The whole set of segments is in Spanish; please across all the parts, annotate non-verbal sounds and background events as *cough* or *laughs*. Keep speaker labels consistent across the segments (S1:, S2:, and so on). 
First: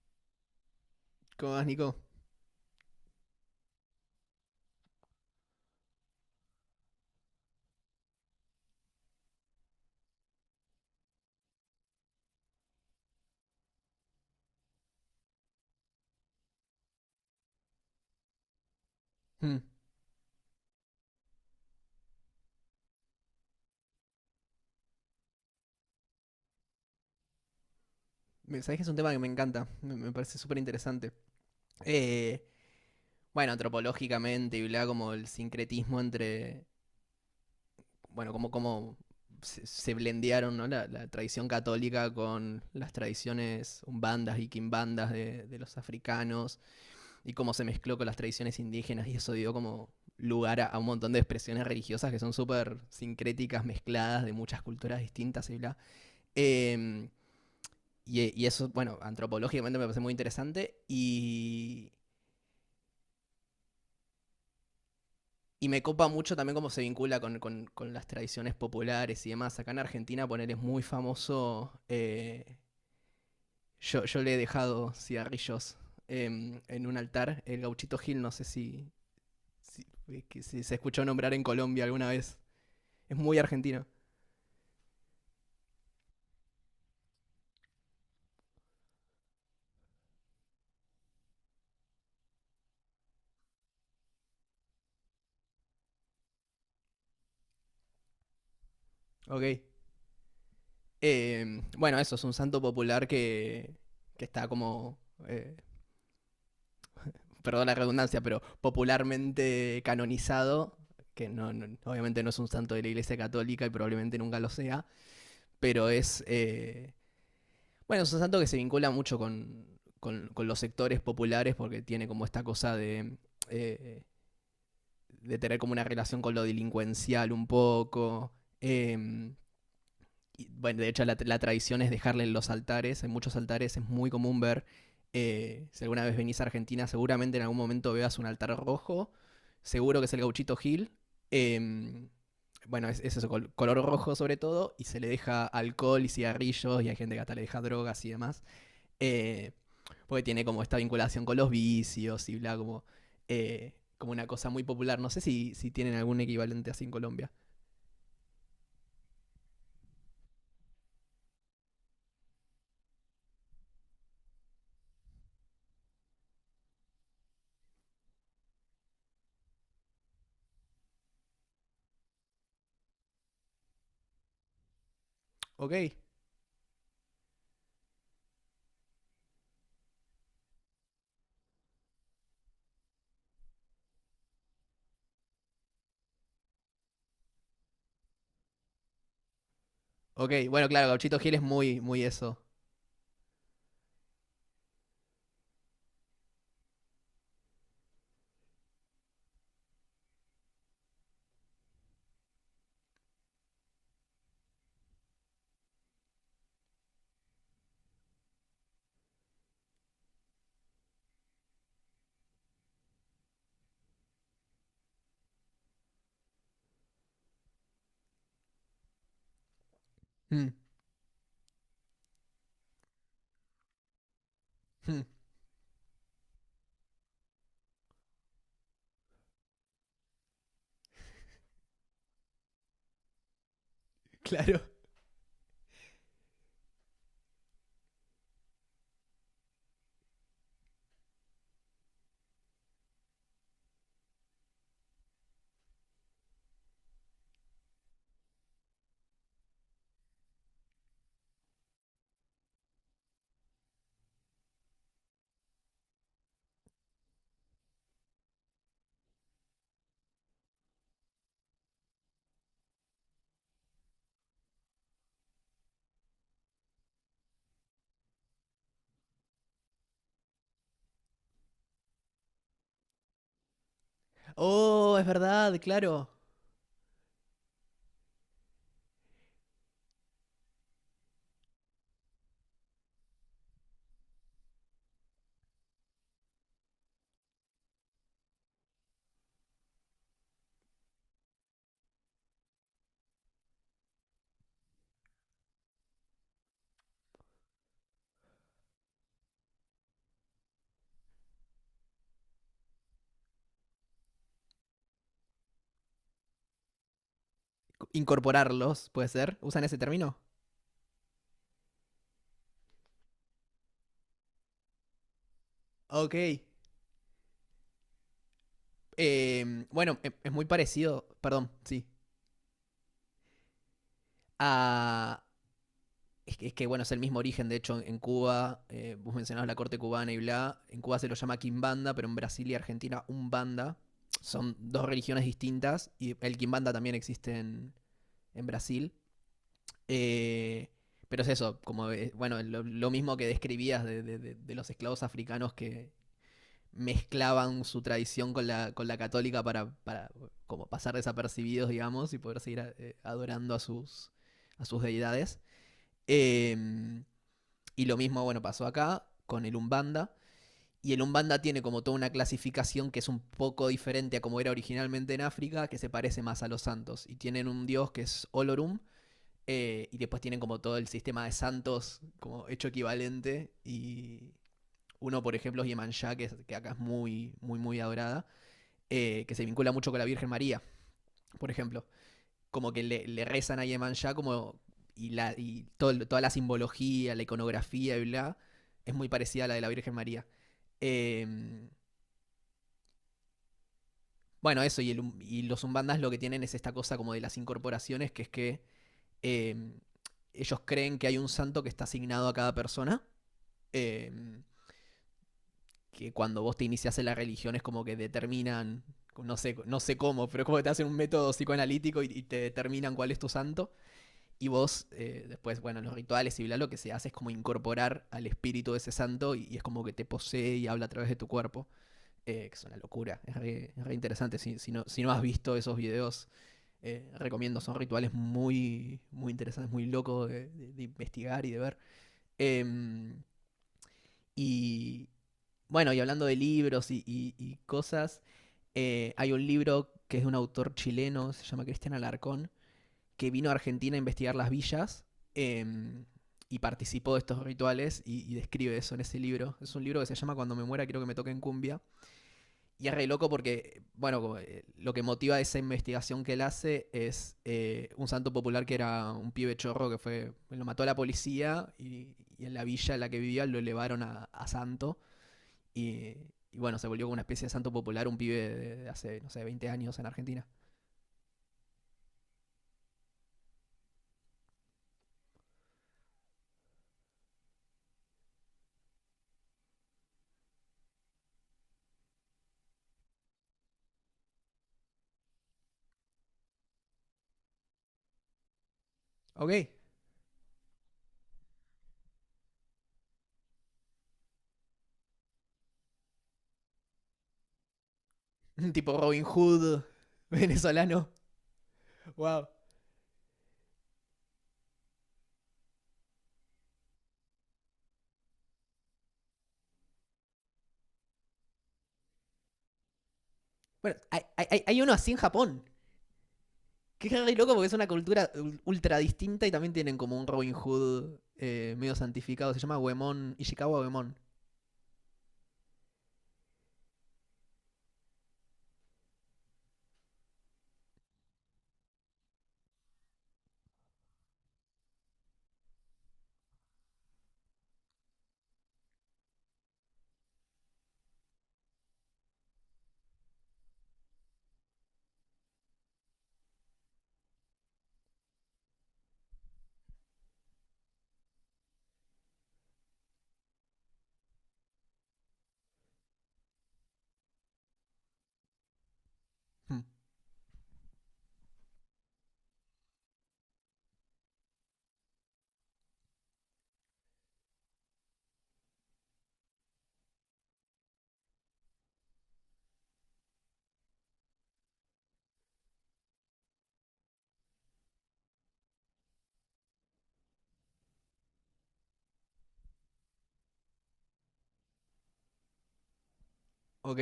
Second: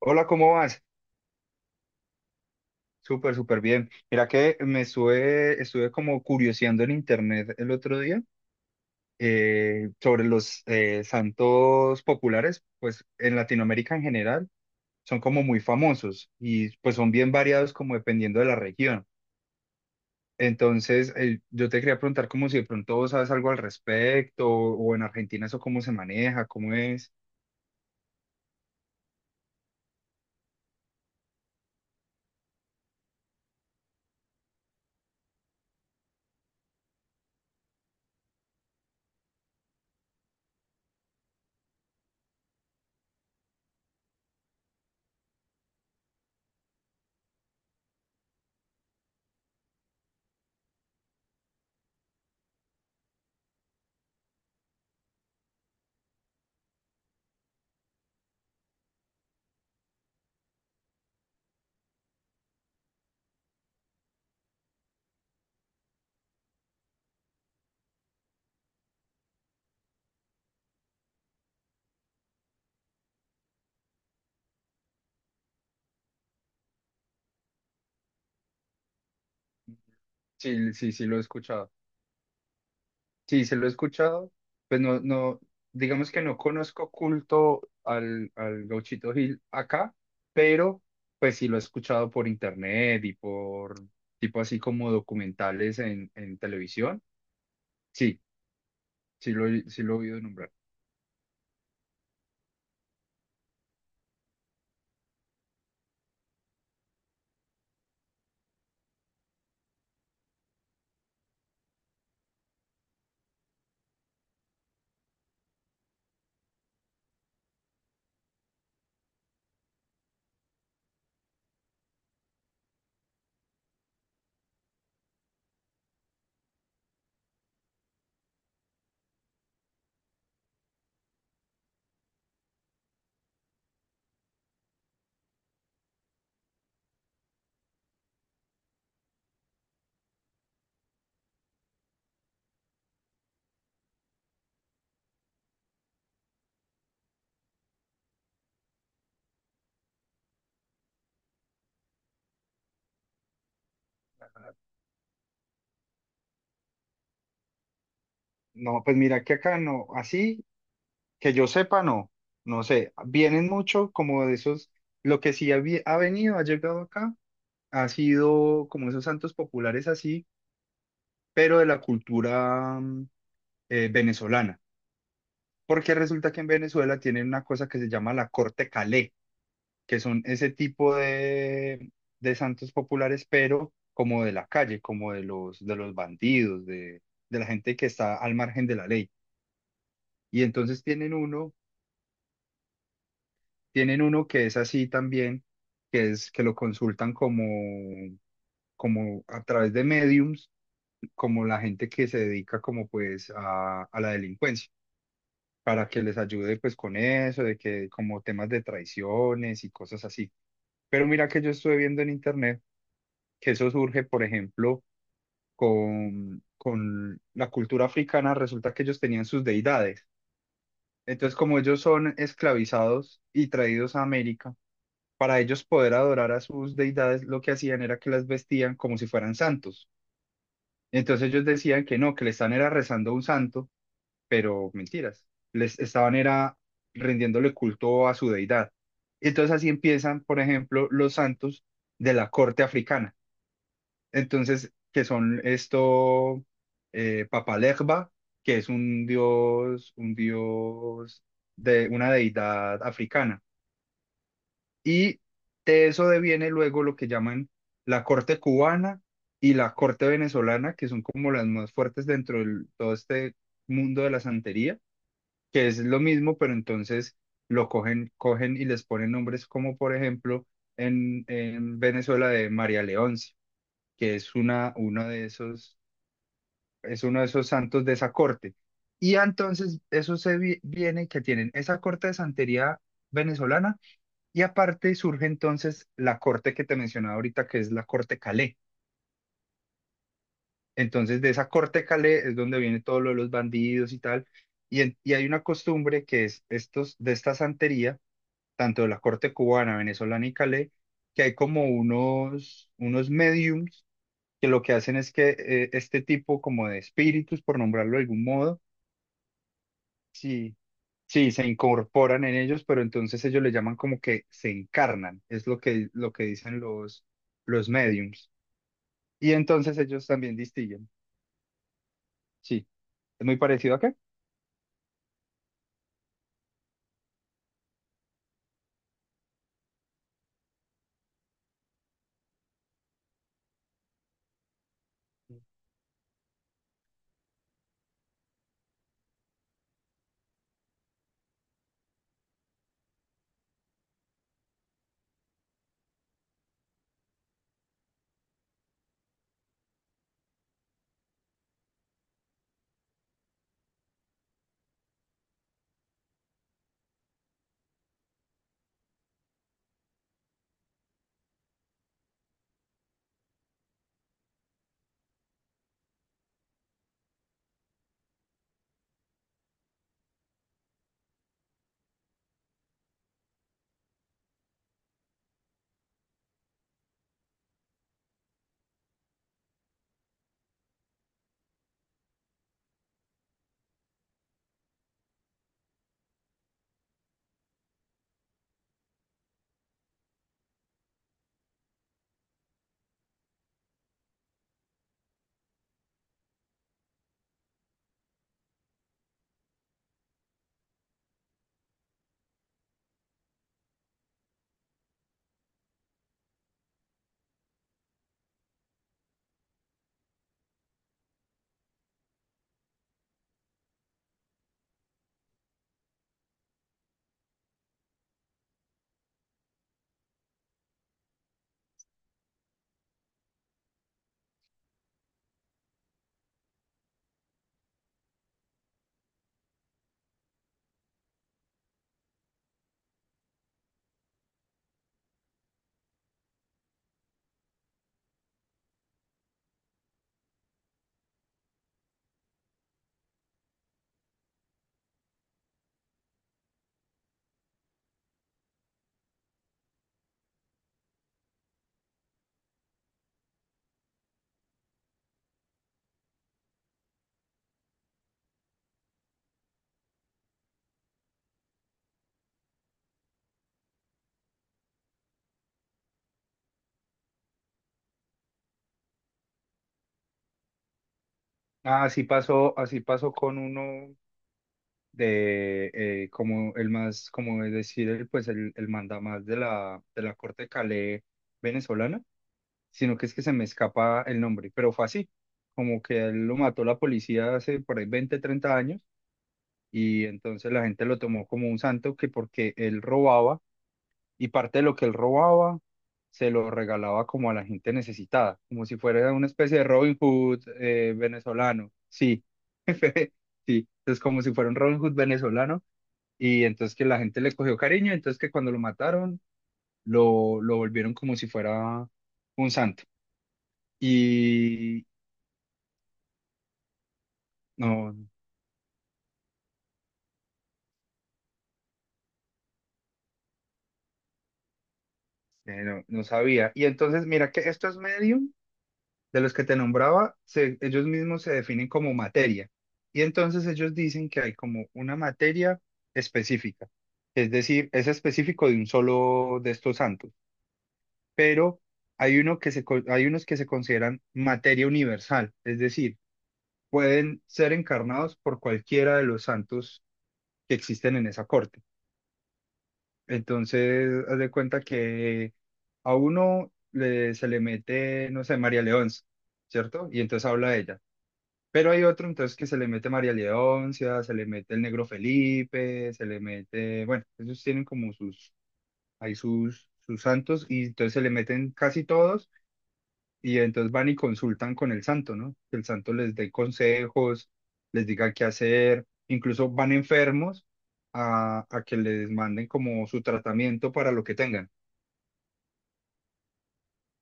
S1: Hola, ¿cómo vas?
S2: ¿Cómo vas, Nico?
S1: Súper, súper bien. Mira que me estuve como curioseando en internet el otro día sobre los santos populares, pues en Latinoamérica en general son como muy famosos y pues son bien variados como dependiendo de la región.
S2: Hmm.
S1: Entonces, yo te quería preguntar como si de pronto vos sabes algo al respecto o, en Argentina eso cómo se maneja, cómo es.
S2: Sabés que es un tema que me encanta, me parece súper interesante. Eh, bueno, antropológicamente y bla, como el sincretismo entre, bueno, como se blendearon ¿no? la tradición católica con las tradiciones umbandas y quimbandas de los africanos y cómo se mezcló con las tradiciones indígenas y eso dio como lugar a un montón de expresiones religiosas que son súper sincréticas, mezcladas de muchas culturas distintas y bla. Em, y eso, bueno, antropológicamente me parece muy interesante y me copa mucho también cómo se vincula con, con las tradiciones populares y demás. Acá en Argentina, poner es muy famoso. Yo le he dejado cigarrillos en un altar. El gauchito Gil, no sé si, si
S1: Sí,
S2: se
S1: sí,
S2: escuchó
S1: sí lo he
S2: nombrar en
S1: escuchado.
S2: Colombia alguna vez. Es muy
S1: Sí, se lo he
S2: argentino.
S1: escuchado, pues no, no, digamos que no conozco culto al Gauchito Gil acá, pero pues sí lo he escuchado por internet y por tipo así como documentales en televisión. Sí, sí
S2: Ok.
S1: lo, sí lo he oído nombrar.
S2: Bueno, eso es un santo popular que está como eh, perdón la redundancia, pero popularmente canonizado, que obviamente no es un santo de la Iglesia Católica y probablemente nunca lo sea, pero es, bueno, es un santo que se vincula mucho con, con los sectores populares porque tiene como esta cosa eh, de tener como una relación con lo delincuencial un poco. eh, y, bueno, de hecho la tradición es dejarle en los altares, en muchos altares es muy común ver, si alguna vez venís a Argentina, seguramente en algún momento veas un altar rojo, seguro que es el gauchito Gil, eh, bueno, es eso, color rojo sobre todo, y se le deja alcohol y cigarrillos, y hay gente que hasta le deja drogas y demás, eh, porque tiene como esta vinculación con los vicios y bla, como, eh, como una cosa muy popular, no sé si, si tienen algún equivalente así en Colombia.
S1: No, pues mira que acá no, así que yo sepa no, no sé, vienen mucho como de esos, lo que sí ha, ha venido, ha llegado acá, ha sido como esos santos populares así, pero de la cultura. Venezolana,
S2: Ok,
S1: porque resulta que en Venezuela tienen una cosa que se llama la corte Calé, que son ese tipo de santos populares, pero como de la calle, como de los bandidos, de la gente que está al margen de la ley.
S2: ok,
S1: Y
S2: bueno, claro, Gauchito Gil es muy, muy eso.
S1: tienen uno que es así también, que es que lo consultan como, como a través de mediums, como la gente que se dedica como pues a la delincuencia. Para que les ayude pues con eso, de que como temas de traiciones y cosas así. Pero mira que yo estuve viendo en internet que eso surge, por ejemplo, con la cultura africana, resulta que ellos tenían sus deidades.
S2: Mm,
S1: Entonces, como ellos son esclavizados y traídos a América,
S2: mm.
S1: para ellos poder adorar a sus deidades, lo que hacían era que las vestían como si fueran santos. Entonces ellos decían que no, que le están era rezando a un santo,
S2: *laughs* Claro.
S1: pero mentiras. Les estaban era rindiéndole culto a su deidad. Entonces así empiezan, por ejemplo, los santos de la corte africana. Entonces, que son esto, Papalegba, que es un dios de una deidad africana. Y de eso deviene luego lo que llaman la corte cubana y la corte venezolana, que son como las más fuertes dentro de todo este mundo de la santería, que es lo mismo, pero entonces lo cogen, cogen y les ponen nombres como por ejemplo en Venezuela de María Leonce, que es una,
S2: Oh, es
S1: uno de
S2: verdad,
S1: esos,
S2: claro.
S1: es uno de esos santos de esa corte. Y entonces eso se viene que tienen esa corte de santería venezolana y aparte surge entonces la corte que te mencionaba ahorita, que es la corte Calé. Entonces de esa corte Calé es donde viene todo lo de los bandidos y tal. Y, y hay una costumbre que es estos, de esta santería tanto de la corte cubana, venezolana y calé, que hay como unos, unos mediums que lo que hacen es que este tipo como de espíritus, por nombrarlo de algún modo,
S2: ¿Incorporarlos, puede ser? ¿Usan ese término?
S1: sí, sí, se incorporan en ellos, pero entonces ellos le llaman como que se encarnan, es lo
S2: Ok.
S1: que dicen los mediums. Y entonces
S2: Bueno,
S1: ellos
S2: es
S1: también
S2: muy
S1: distinguen,
S2: parecido, perdón, sí.
S1: sí, es muy parecido acá.
S2: A... Es que, bueno, es el mismo origen, de hecho, en Cuba, vos mencionabas la corte cubana y bla, en Cuba se lo llama quimbanda, pero en Brasil y Argentina umbanda. Son dos religiones distintas y el quimbanda también existe en Brasil. Eh, pero es eso, como bueno, lo mismo que describías de, de los esclavos africanos que mezclaban su tradición con la católica para como pasar desapercibidos, digamos, y poder seguir adorando a sus deidades. Eh, y lo mismo, bueno, pasó acá con el Umbanda. Y el Umbanda tiene como toda una clasificación que es un poco diferente a como era originalmente en África, que se parece más a los santos. Y tienen un dios que es Olorum, y después tienen como todo el sistema de santos como hecho equivalente. Y uno, por ejemplo, es Yemanjá, que acá es muy, muy, muy adorada, que se vincula mucho con la Virgen María, por ejemplo. Como que le rezan a Yemanjá como, y, la, y todo toda la simbología, la iconografía y bla, es muy parecida a la de la Virgen María. Eh, bueno, eso, y, y los umbandas lo que tienen es esta cosa como de las incorporaciones, que es que eh, ellos creen que hay un santo que está asignado a cada persona eh, que cuando vos te inicias en la religión es como que determinan, no sé, no sé cómo, pero como que te hacen un método psicoanalítico y te determinan cuál es tu santo. Y vos, después, bueno, los rituales y bla, lo que se hace es como incorporar al espíritu de ese santo y es como que te posee y habla a través de tu cuerpo. Que es una locura, es re interesante. Si, si, no, si no has visto esos videos, recomiendo. Son rituales muy, muy interesantes, muy locos de, de investigar y de ver. Em, Y bueno, y hablando de libros y, y cosas, hay un libro que es de un autor chileno, se llama Cristian Alarcón, que vino a Argentina a investigar las villas em, y participó de estos rituales y describe eso en ese libro. Es un libro que se llama Cuando me muera quiero que me toquen cumbia. Y es re loco porque, bueno, como, lo que motiva esa investigación que él hace es un santo popular que era un pibe chorro que fue, lo mató a la policía y en la villa en la que vivía lo elevaron a santo. Y, y bueno, se volvió como una especie de santo popular un pibe de hace, no sé, 20 años en Argentina.
S1: Ah, así pasó, así pasó con uno de como el más, como es decir, el, pues el mandamás de la corte Calais venezolana, sino que es que se me escapa el nombre, pero fue así, como que a él lo mató la policía hace por ahí 20 30 años
S2: Ok.
S1: y entonces la gente lo tomó como un santo, que porque él robaba y parte de lo que él robaba se lo regalaba como a la gente necesitada, como
S2: *laughs*
S1: si
S2: Tipo
S1: fuera
S2: Robin
S1: una especie de
S2: Hood
S1: Robin
S2: *laughs*
S1: Hood
S2: venezolano.
S1: venezolano, sí.
S2: Wow.
S1: *laughs* Sí, es como si fuera un Robin Hood venezolano, y entonces que la gente le cogió cariño, entonces que cuando lo mataron, lo volvieron como si fuera un santo.
S2: Bueno, hay, hay
S1: Y
S2: uno así en Japón. Que es re loco porque es una
S1: no,
S2: cultura ultra distinta y también tienen como un Robin Hood medio santificado. Se llama Uemon, Ishikawa Uemon.
S1: no, no sabía. Y entonces, mira que estos medium de los que te nombraba, ellos mismos se definen como materia. Y entonces ellos dicen que hay como una materia específica. Es decir, es específico de un solo de estos santos. Pero hay uno que se, hay unos que se consideran materia universal. Es decir, pueden ser encarnados por cualquiera de los santos que existen en esa corte. Entonces, haz de cuenta que a uno le, se le mete, no sé, María Leonza,
S2: Hmm.
S1: ¿cierto? Y entonces habla de ella. Pero hay otro entonces que se le mete María Leoncia, se le mete el negro Felipe, se le mete, bueno, ellos tienen como sus, hay sus, sus santos y entonces se le meten casi todos. Y entonces van y consultan con el santo, ¿no? Que el santo les dé consejos, les diga qué hacer, incluso van enfermos a que les manden como su tratamiento para lo que tengan.
S2: Ok.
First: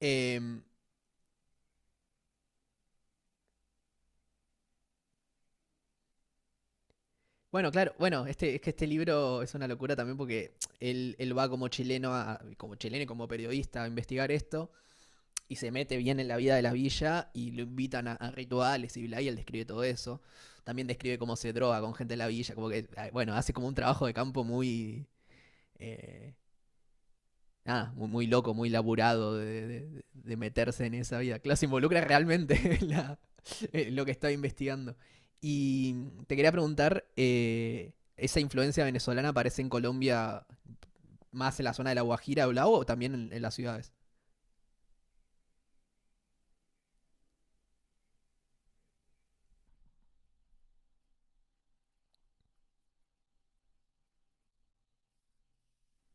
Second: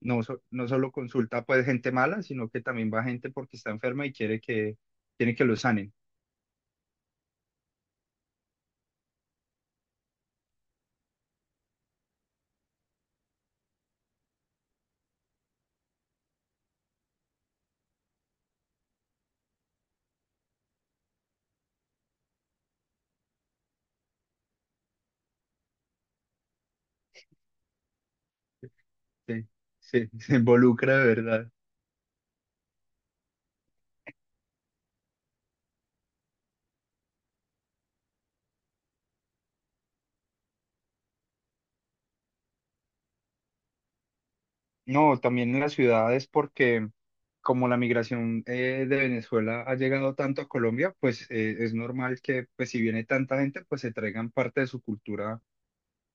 S1: No,
S2: Em,
S1: no solo consulta pues gente mala, sino que también va gente porque está enferma y quiere que lo sanen.
S2: bueno, claro, bueno, este, es que este libro es una locura también porque él va como chileno, como chileno y como periodista a investigar esto. Y se mete bien en la vida de la villa y lo invitan a rituales y bla, y él describe todo eso. También describe cómo se droga con gente de la villa, como que, ah, bueno, hace como un trabajo de campo muy, eh, nada, muy, muy loco, muy laburado
S1: Sí,
S2: de, de-
S1: sí, *laughs* se
S2: de meterse en
S1: involucra de
S2: esa vida.
S1: verdad.
S2: Claro, se involucra realmente *laughs* en, la- en lo que está investigando. Y te quería preguntar, ¿esa influencia venezolana aparece en Colombia más en la zona de La Guajira o Blau o también en las ciudades?
S1: No, también en las ciudades porque como la migración de Venezuela ha llegado tanto a Colombia, pues es normal que pues si viene tanta gente, pues se traigan parte de su cultura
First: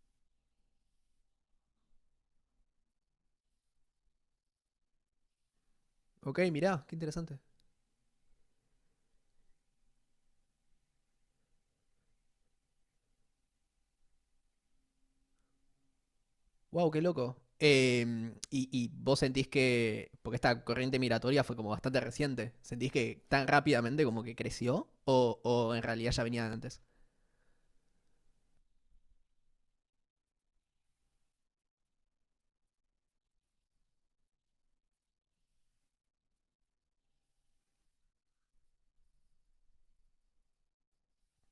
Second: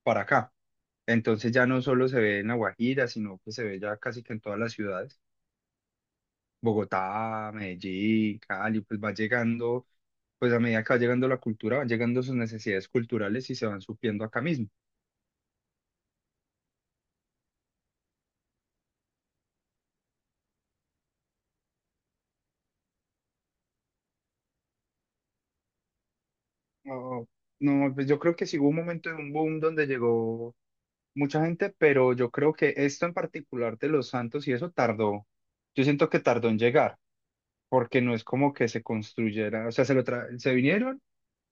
S1: para acá. Entonces ya no solo se ve en La Guajira, sino que se ve ya casi que en todas las ciudades.
S2: Ok, mirá, qué interesante.
S1: Bogotá, Medellín, Cali, pues va llegando, pues a medida que va llegando la cultura, van llegando sus necesidades culturales y se van supliendo acá mismo.
S2: Wow, qué loco. Y, y vos sentís que, porque esta corriente migratoria fue como bastante reciente, ¿sentís que tan rápidamente como que creció o en realidad ya venía de antes?
S1: No, no, pues yo creo que sí hubo un momento de un boom donde llegó mucha gente, pero yo creo que esto en particular de los Santos y eso tardó, yo siento que tardó en llegar, porque no es como que se construyera, o sea, se lo se vinieron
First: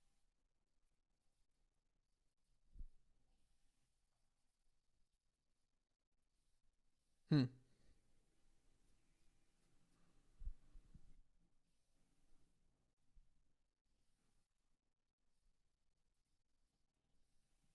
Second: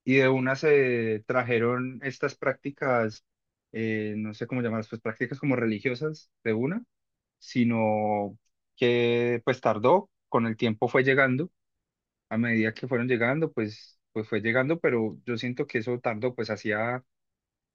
S1: y de una se trajeron estas prácticas, no sé cómo llamarlas, pues prácticas como religiosas de una,
S2: Hmm.
S1: sino que pues tardó, con el tiempo fue llegando, a medida que fueron llegando, pues, pues fue llegando, pero yo siento que eso tardó, pues hacía.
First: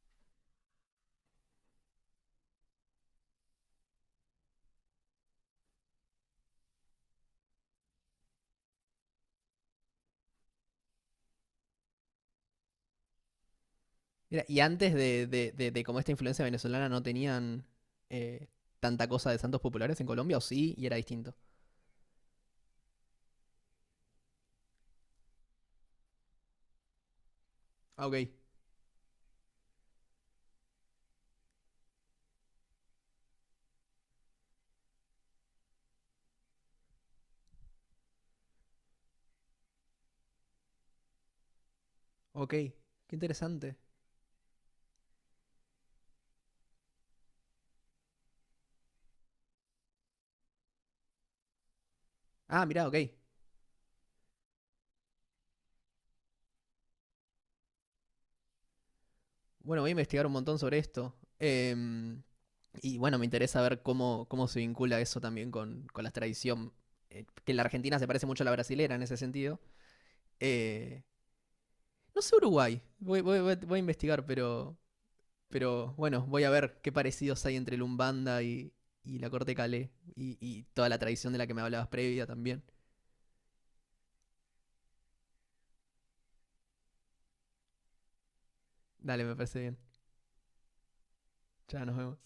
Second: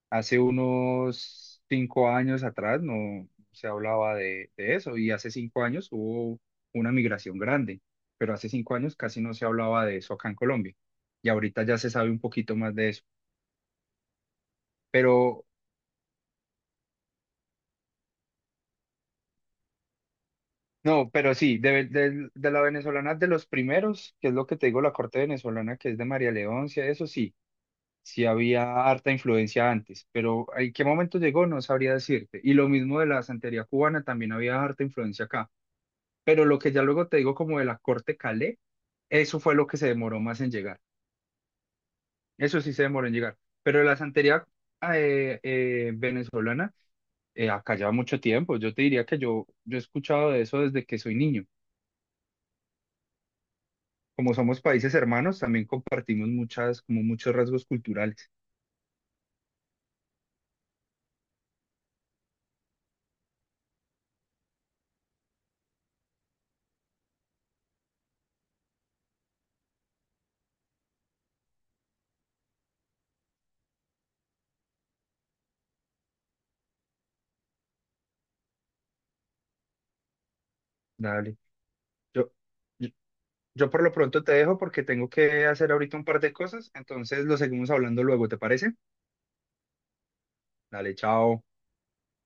S1: Hace unos 5 años atrás no se hablaba de eso y hace 5 años hubo una migración grande, pero hace 5 años casi no se hablaba de eso acá en Colombia y ahorita ya se sabe un poquito más de eso.
S2: Mira, y antes de,
S1: Pero
S2: de como esta influencia venezolana no tenían eh, tanta cosa de santos populares en Colombia, o sí, y era
S1: no,
S2: distinto.
S1: pero sí, de, de la venezolana de los primeros, que es lo que te digo, la corte venezolana que es de María Leoncia, eso sí,
S2: Ah, ok,
S1: sí había harta influencia antes, pero ¿en qué momento llegó? No sabría decirte. Y lo mismo de la santería cubana, también había harta influencia acá. Pero lo que ya luego te digo como de la Corte Calais, eso fue lo que se demoró más en llegar.
S2: ok,
S1: Eso sí
S2: qué
S1: se demoró en llegar.
S2: interesante.
S1: Pero la santería venezolana, acá lleva mucho tiempo. Yo te diría que yo he escuchado de eso desde que soy niño.
S2: Ah, mira, ok.
S1: Como somos países hermanos, también compartimos muchas, como muchos rasgos culturales.
S2: Bueno, voy a investigar un montón sobre esto. Y bueno, me interesa ver cómo, cómo se vincula eso también con la tradición. Eh, que en la Argentina se parece mucho a la brasilera en ese sentido. Eh, no sé Uruguay. Voy, voy a investigar, pero. Pero bueno, voy a ver qué parecidos hay entre el Umbanda y la corte calé. Y toda la tradición
S1: Dale.
S2: de la que me hablabas previa
S1: Yo,
S2: también.
S1: yo, yo por lo pronto te dejo porque tengo que hacer ahorita un par de cosas. Entonces lo seguimos hablando luego, ¿te parece?
S2: Dale, me parece bien.
S1: Dale, chao.
S2: Ya nos vemos.